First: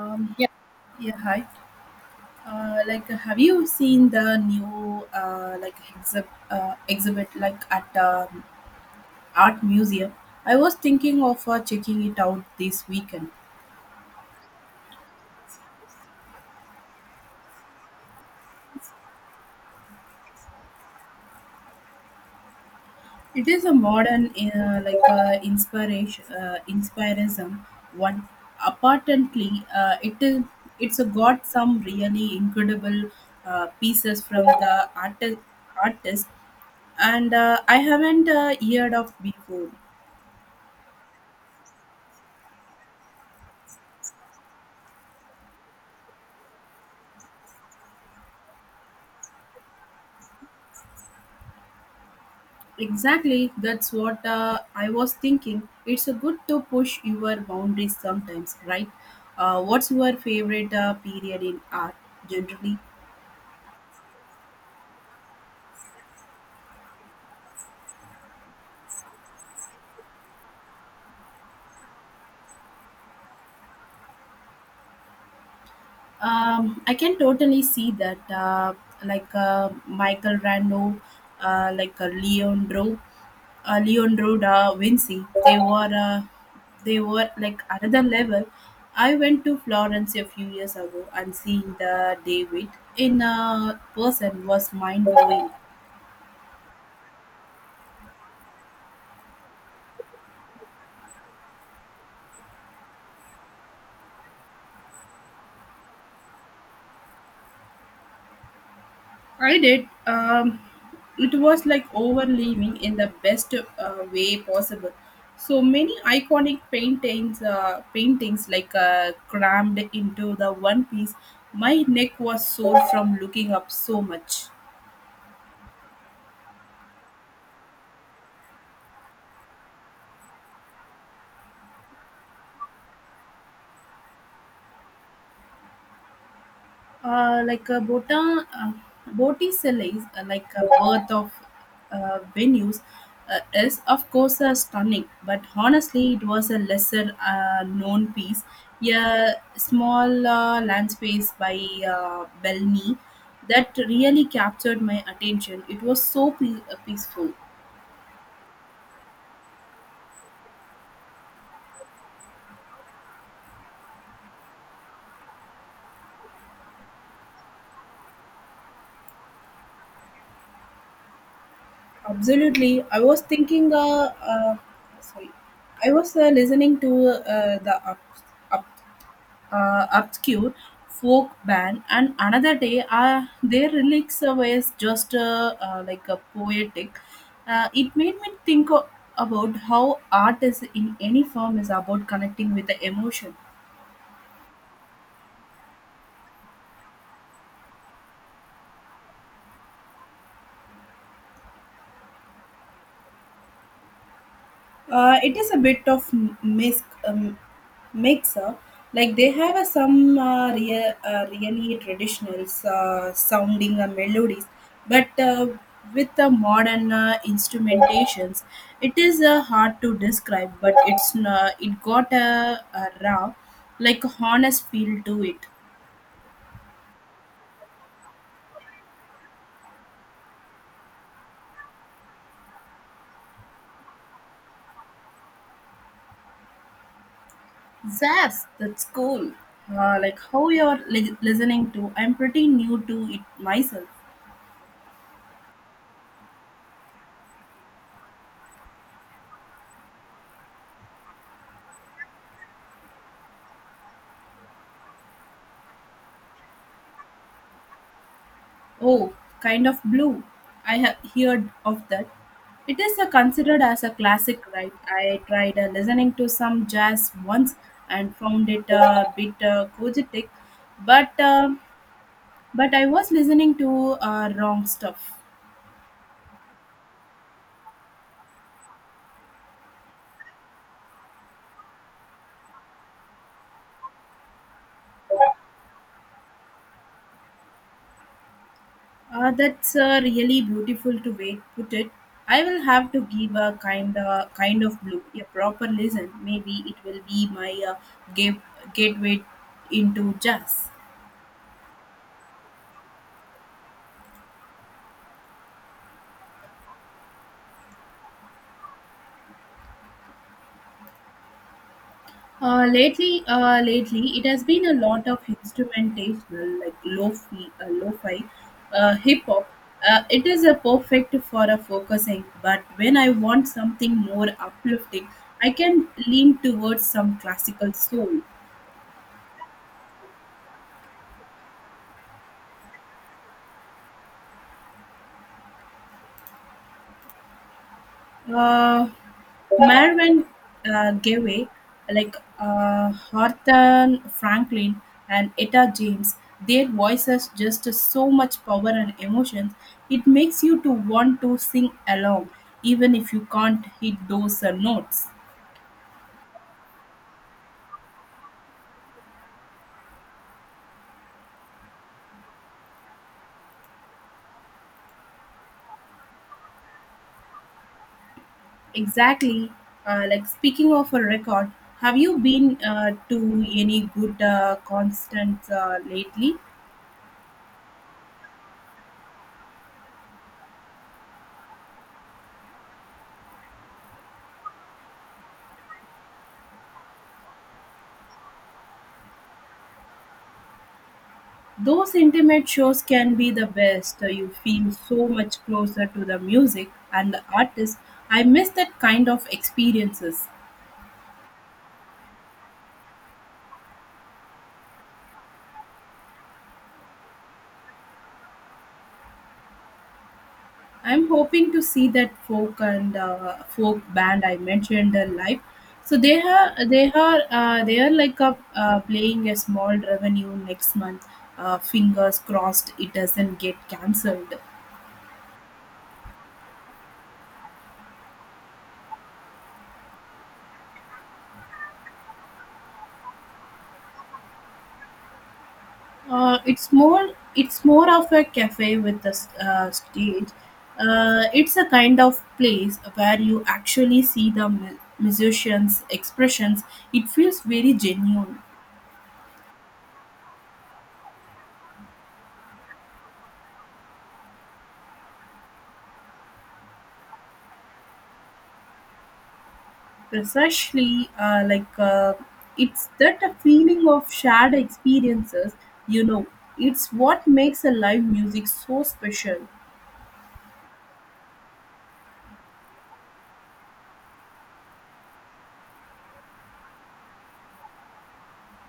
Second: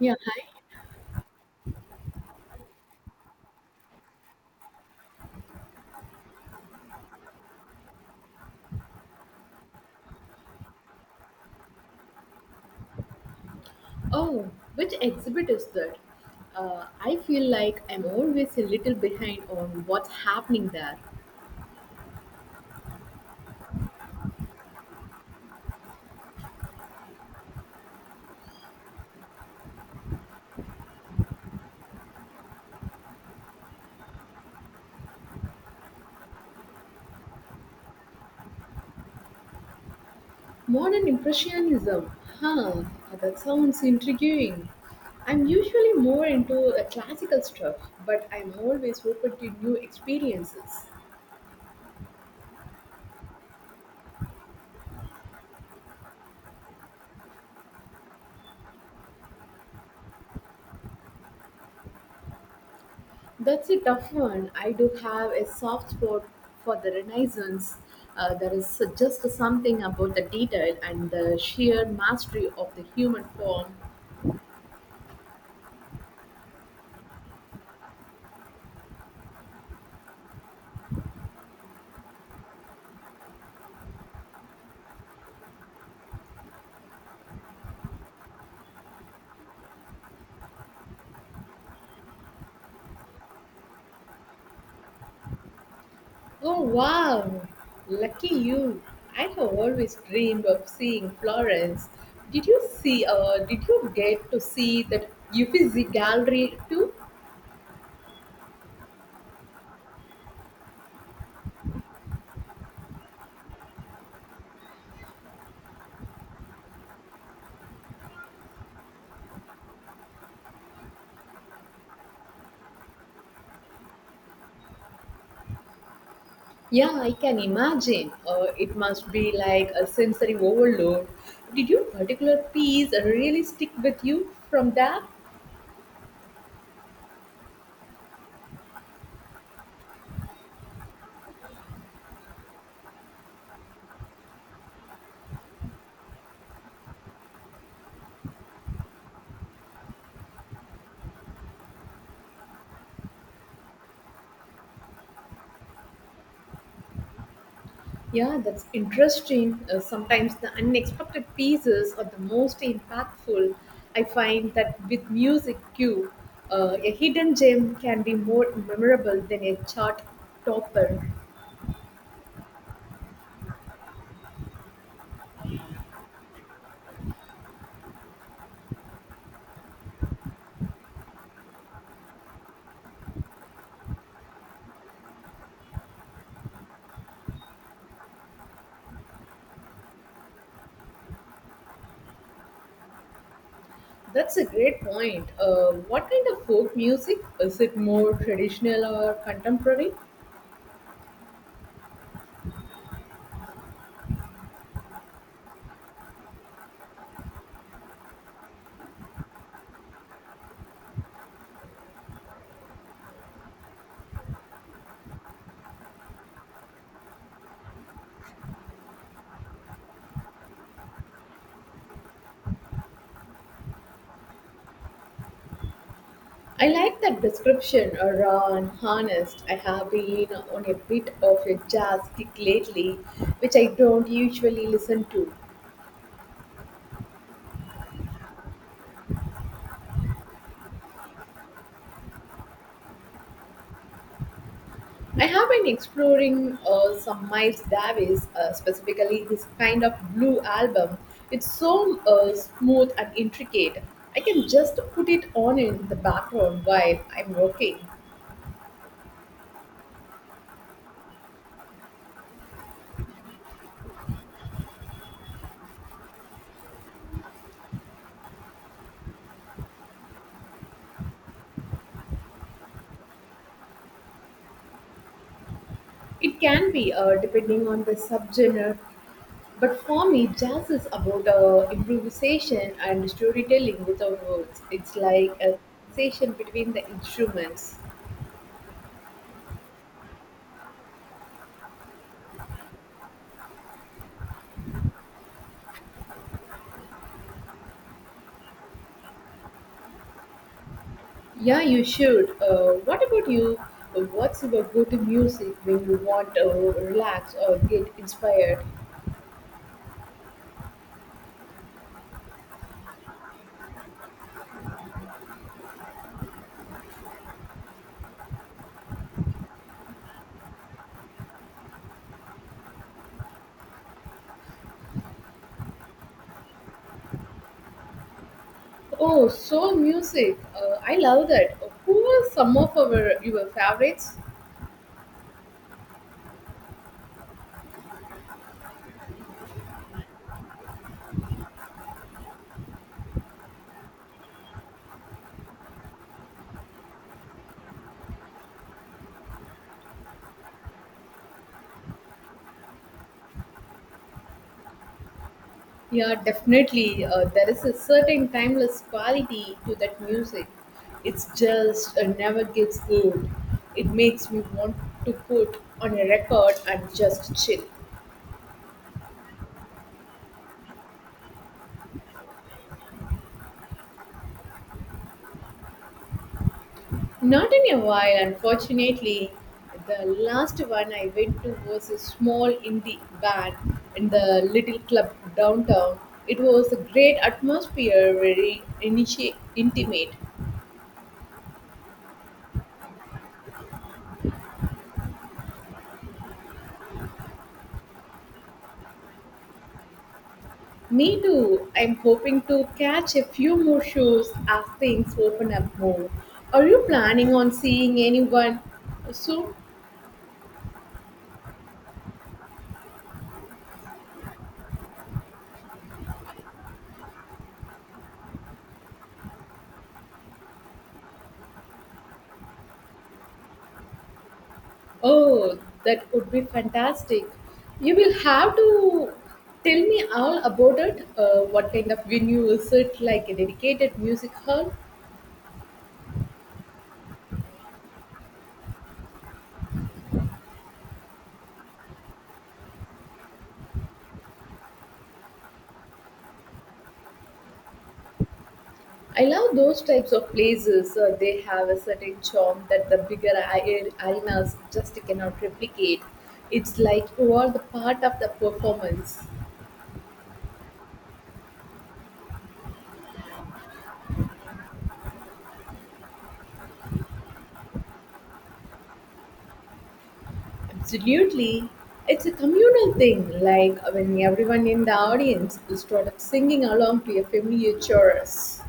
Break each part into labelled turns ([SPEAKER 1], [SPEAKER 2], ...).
[SPEAKER 1] Yeah.
[SPEAKER 2] Yeah. Yeah, hi. Like, have you seen the new like exhibit like at art museum? I was thinking of checking it out this weekend.
[SPEAKER 1] Oh, which exhibit is that? I feel like I'm always a little behind on what's happening there.
[SPEAKER 2] It is a modern like inspiration inspirism one. Apparently, it's got some really incredible pieces from the artist, and I haven't heard of before.
[SPEAKER 1] Modern Impressionism. Huh, that sounds intriguing. I'm usually more into the classical stuff, but I'm always open to new experiences.
[SPEAKER 2] Exactly, that's what I was thinking. It's a good to push your boundaries sometimes, right? What's your favorite period in art generally?
[SPEAKER 1] That's a tough one. I do have a soft spot for the Renaissance. There is just something about the detail and the sheer mastery of the human form.
[SPEAKER 2] I can totally see that, Michael Rando, uh, like uh, Leandro, Leandro da Vinci. They were like another level. I went to Florence a few years ago, and seeing the David in person was mind blowing.
[SPEAKER 1] Oh wow, lucky you. I have always dreamed of seeing Florence. Did you see did you get to see that Uffizi gallery too?
[SPEAKER 2] I did. It was like overleaving in the best way possible. So many iconic paintings like crammed into the one piece. My neck was sore from looking up so much.
[SPEAKER 1] Yeah, I can imagine. It must be like a sensory overload. Did your particular piece really stick with you from that?
[SPEAKER 2] Like Botticelli is like a worth of venues is of course stunning, but honestly, it was a lesser known piece. A small land space by Bellini that really captured my attention. It was so peaceful.
[SPEAKER 1] Yeah, that's interesting. Sometimes the unexpected pieces are the most impactful. I find that with music cue, a hidden gem can be more memorable than a chart topper.
[SPEAKER 2] Absolutely, I was thinking. Sorry, I was listening to the up, up obscure folk band, and another day their lyrics was just like a poetic. It made about how art is in any form is about connecting with the emotion.
[SPEAKER 1] That's a great point. What kind of folk music? Is it more traditional or contemporary?
[SPEAKER 2] It is a bit of mix, mixer. Like they have a, some really traditional sounding melodies, but with the modern instrumentations, it is hard to describe. But it got a raw, like honest feel to it.
[SPEAKER 1] I like that description, raw and honest. I have been on a bit of a jazz kick lately, which I don't usually listen to.
[SPEAKER 2] Zaz, that's cool. Like how you're listening to, I'm pretty new to it myself.
[SPEAKER 1] I have been exploring some Miles Davis, specifically his kind of blue album. It's so smooth and intricate. I can just put it on in the background while I'm working.
[SPEAKER 2] Oh, kind of blue. I have heard of that. It is a considered as a classic, right? I tried listening to some jazz once and found it a bit cogetic, but uh, but I was listening to wrong stuff.
[SPEAKER 1] It can be depending on the subgenre, but for me, jazz is about improvisation and storytelling without words. It's like a conversation between the instruments.
[SPEAKER 2] That's really beautiful to way put it. I will have to give a kind of blue a proper listen. Maybe it will be my gate, gateway into jazz.
[SPEAKER 1] Yeah, you should. What about you? What's your go-to music when you want to relax or get inspired?
[SPEAKER 2] Lately, lately, it has been a lot of instrumentational, like lo-fi, hip hop. It is a perfect for a focusing, but when I want something more uplifting, I can lean towards some classical soul.
[SPEAKER 1] Oh, soul music. I love that. Who are some of our your favorites?
[SPEAKER 2] Uh, Mervyn Gaway, like Arthur Franklin and Etta James, their voices just so much power and emotions. It makes you to want to sing along, even if you can't hit those notes.
[SPEAKER 1] Yeah, definitely. There is a certain timeless quality to that music. It's just never gets old. It makes me want to put on a record and just chill.
[SPEAKER 2] Exactly. Like speaking of a record, have you been to any good concerts lately?
[SPEAKER 1] Not in a while, unfortunately. The last one I went to was a small indie band in the little club downtown. It was a great atmosphere, very intimate.
[SPEAKER 2] Those intimate shows can be the best. You feel so much closer to the music and the artist. I miss that kind of experiences.
[SPEAKER 1] Me too. I'm hoping to catch a few more shows as things open up more. Are you planning on seeing anyone soon?
[SPEAKER 2] I'm hoping to see that folk band I mentioned live. So they are like a, playing a small revenue next month. Fingers crossed it doesn't get cancelled.
[SPEAKER 1] Oh, that would be fantastic. You will have to tell me all about it. What kind of venue is it? Like a dedicated music hall?
[SPEAKER 2] Uh, it's more it's more of a cafe with a stage. It's a kind of place where you actually see the musicians' expressions. It feels very genuine.
[SPEAKER 1] I love those types of places. They have a certain charm that the bigger arenas just cannot replicate. It's like you are the part of the performance.
[SPEAKER 2] Precisely, it's that a feeling of shared experiences. You know, it's what makes a live music so special.
[SPEAKER 1] Absolutely. It's a communal thing, like when everyone in the audience is sort of singing along to a familiar chorus.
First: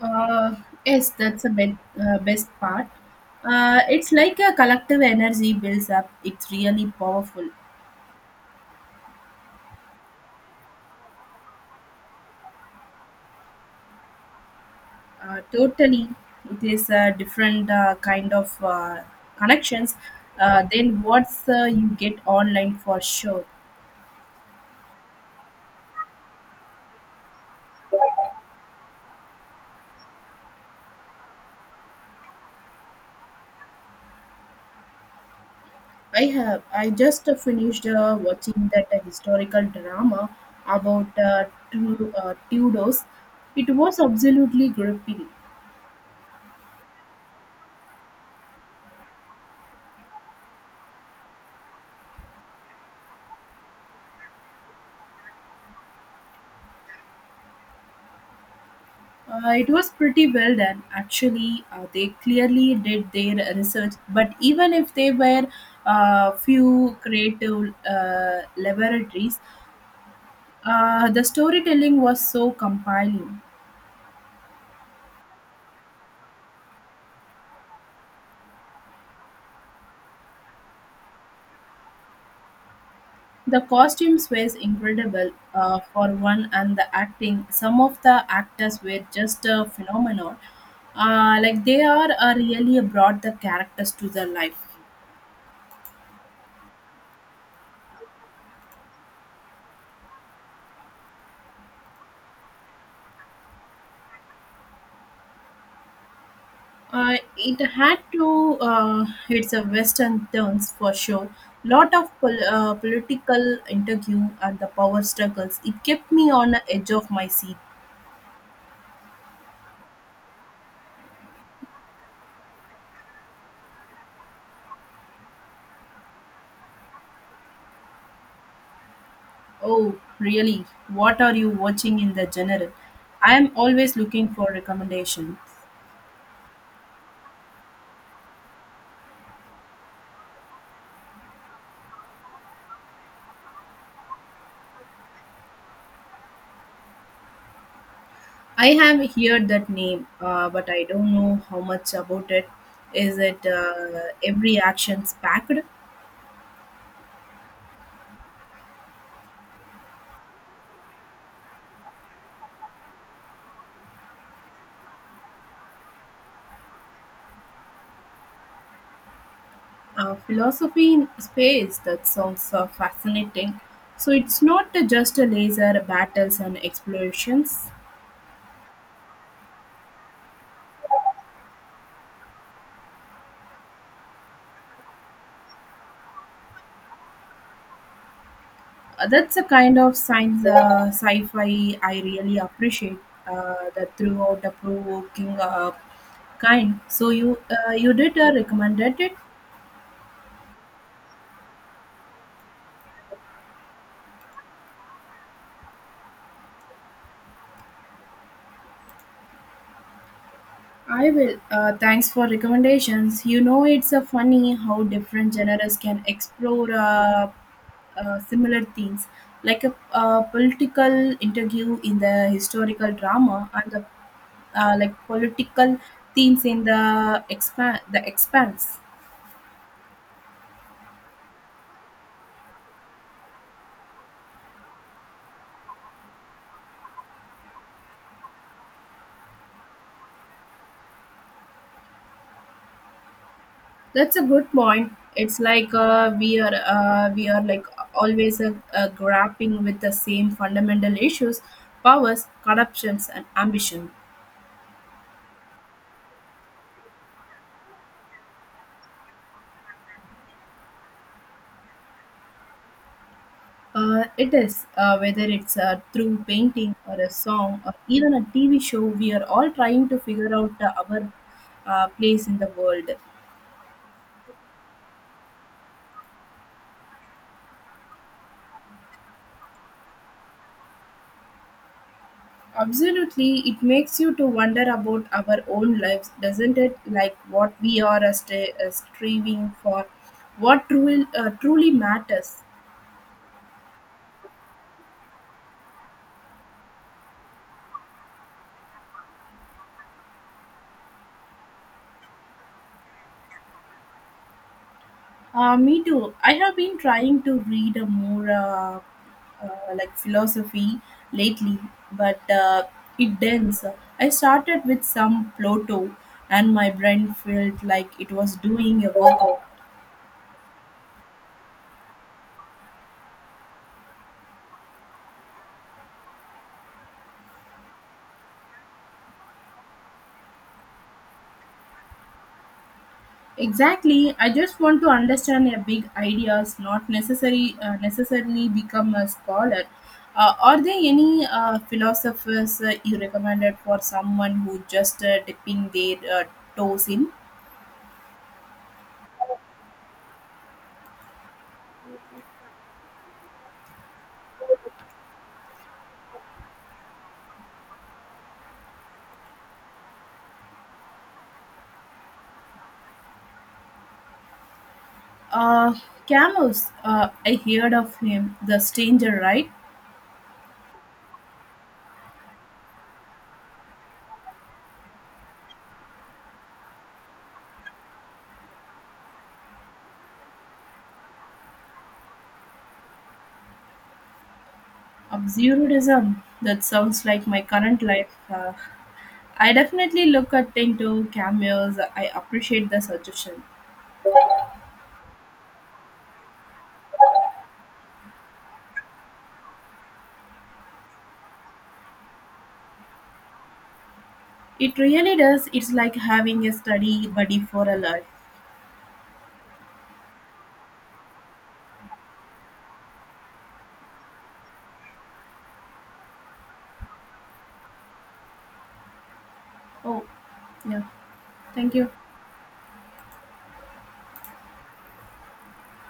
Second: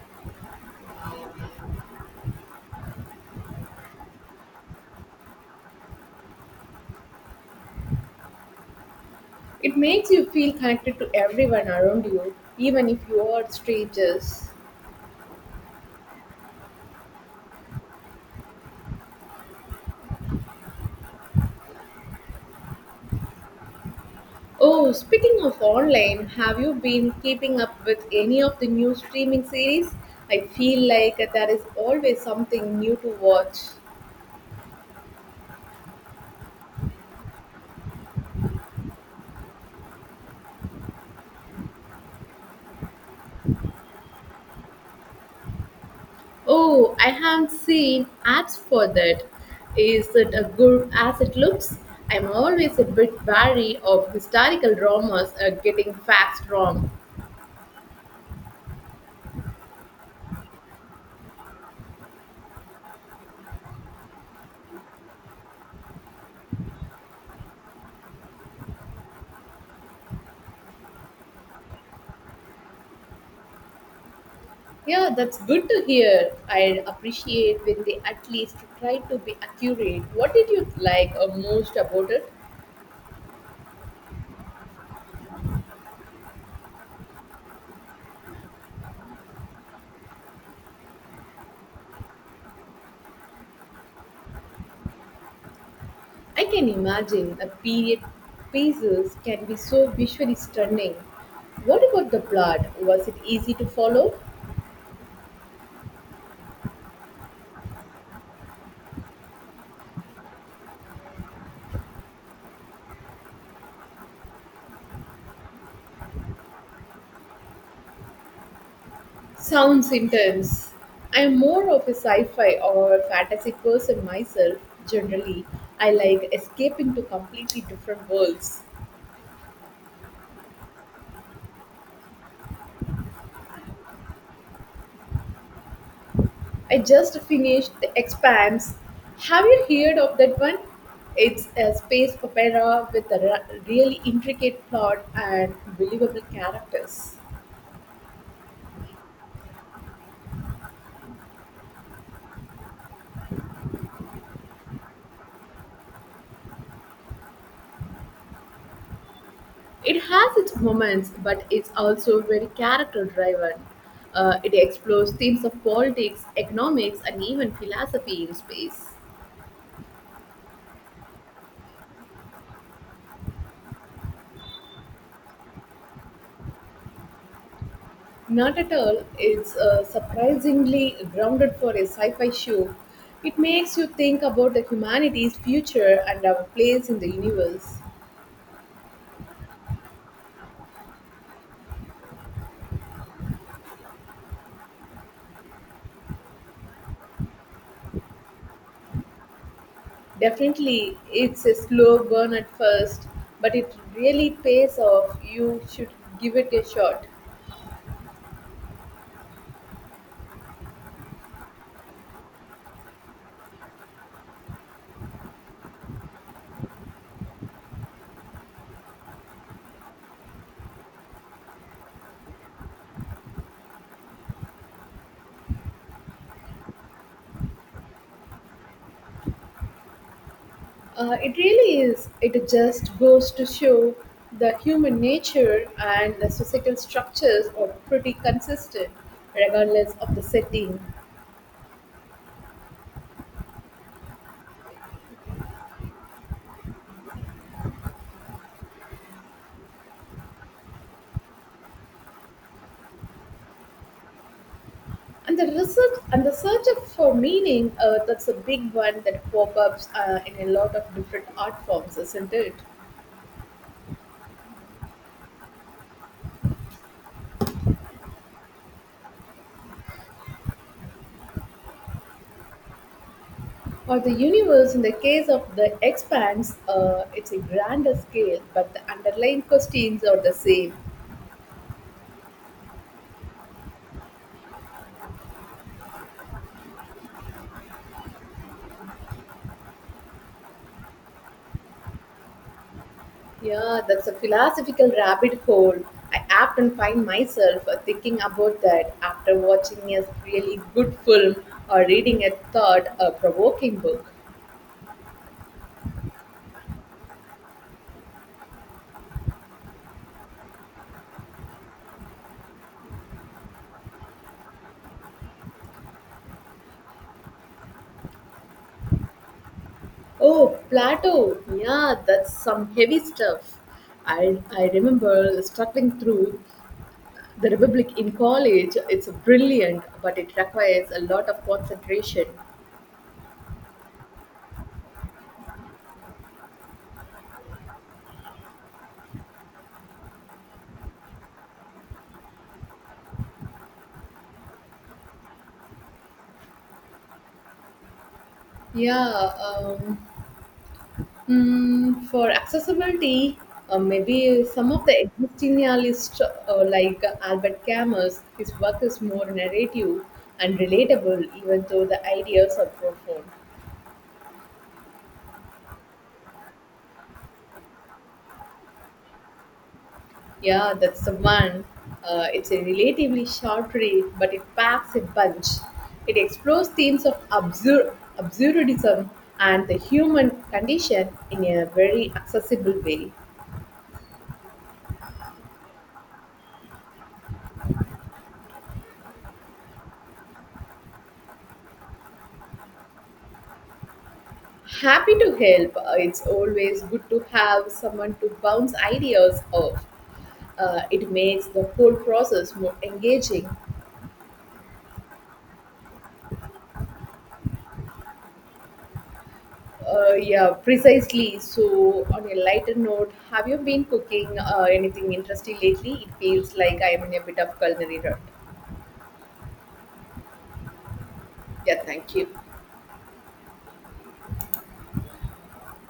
[SPEAKER 2] Uh, yes, that's the best part. It's like a collective energy builds up. It's really powerful.
[SPEAKER 1] It makes you feel connected to everyone around you, even if you are strangers.
[SPEAKER 2] Totally, it is a different connections than what you get online for sure.
[SPEAKER 1] Oh, speaking of online, have you been keeping up with any of the new streaming series? I feel like there is always something new to watch.
[SPEAKER 2] I just finished watching that historical drama about two Tudors. It was absolutely gripping.
[SPEAKER 1] Oh, I haven't seen ads for that. Is it as good as it looks? I'm always a bit wary of historical dramas getting facts wrong.
[SPEAKER 2] It was pretty well done actually. They clearly did their research, but even if they were a few creative laboratories. The storytelling was so compelling.
[SPEAKER 1] Yeah, that's good to hear. I appreciate when they at least try to be accurate. What did you like most about it?
[SPEAKER 2] The costumes were incredible for one, and the acting. Some of the actors were just a phenomenon. Like they are really brought the characters to the life.
[SPEAKER 1] I can imagine a period pieces can be so visually stunning. What about the plot? Was it easy to follow?
[SPEAKER 2] It had to. It's a western turns for sure. Lot of political interview and the power struggles. It kept me on the edge of my seat.
[SPEAKER 1] Sounds intense. I'm more of a sci-fi or fantasy person myself. Generally, I like escaping to completely different worlds.
[SPEAKER 2] Oh, really? What are you watching in the general? I am always looking for recommendations.
[SPEAKER 1] I just finished The Expanse. Have you heard of that one? It's a space opera with a really intricate plot and believable characters.
[SPEAKER 2] I have heard that name, but I don't know how much about it. Is it every action's packed?
[SPEAKER 1] It has its moments, but it's also very character driven. It explores themes of politics, economics, and even philosophy in space.
[SPEAKER 2] Philosophy in space, that sounds fascinating. So it's not just a laser battles and explorations.
[SPEAKER 1] Not at all, it's surprisingly grounded for a sci fi show. It makes you think about the humanity's future and our place in the universe.
[SPEAKER 2] That's a kind of science sci-fi I really appreciate. The throughout the provoking kind. So you did recommended it.
[SPEAKER 1] Definitely, it's a slow burn at first, but it really pays off. You should give it a shot.
[SPEAKER 2] I will. Thanks for recommendations. You know it's a funny how different genres can explore similar themes, like a, political interview in the historical drama and the like political themes in the expand the expanse.
[SPEAKER 1] It really is. It just goes to show the human nature and the societal structures are pretty consistent, regardless of the setting.
[SPEAKER 2] That's a good point. It's like we are like always grappling with the same fundamental issues, powers, corruptions, and ambition.
[SPEAKER 1] And the research and the search for meaning, that's a big one that pop ups in a lot of different art forms, isn't it?
[SPEAKER 2] It is whether it's through painting or a song or even a TV show. We are all trying to figure out our place in the world.
[SPEAKER 1] Or the universe, in the case of the expanse, it's a grander scale, but the underlying questions are the same.
[SPEAKER 2] Absolutely, it makes you to wonder about our own lives, doesn't it? Like what we are striving for, what truly matters.
[SPEAKER 1] Yeah, that's a philosophical rabbit hole. I often find myself thinking about that after watching a really good film or reading a thought provoking book.
[SPEAKER 2] Me too. I have been trying to read a more like philosophy lately, but it dense. I started with some Plato, and my brain felt like it was doing a workout.
[SPEAKER 1] Oh, Plato! Yeah, that's some heavy stuff. I remember struggling through The Republic in college. It's brilliant, but it requires a lot of concentration.
[SPEAKER 2] Exactly. I just want to understand a big ideas, not necessary necessarily become a scholar. Are there any philosophers you recommended for someone who just dipping their toes in?
[SPEAKER 1] Yeah, um, for accessibility, maybe some of the existing lists, like Albert Camus, his work is more narrative and relatable, even though the ideas are profound.
[SPEAKER 2] Uh, Camus, I heard of him, The Stranger, right?
[SPEAKER 1] Yeah, that's the one. It's a relatively short read, but it packs a bunch. It explores themes of absurdism and the human condition in a very accessible way.
[SPEAKER 2] Absurdism. That sounds like my current life. I definitely look at into cameos. I appreciate the suggestion.
[SPEAKER 1] Happy to help. It's always good to have someone to bounce ideas off. It makes the whole process more engaging.
[SPEAKER 2] It really does. It's like having a study buddy for a life.
[SPEAKER 1] Yeah, precisely. So, on a lighter note, have you been cooking anything interesting lately? It feels like I am in a bit of culinary rut.
[SPEAKER 2] Oh, yeah. Thank
[SPEAKER 1] Yeah,
[SPEAKER 2] you.
[SPEAKER 1] thank you.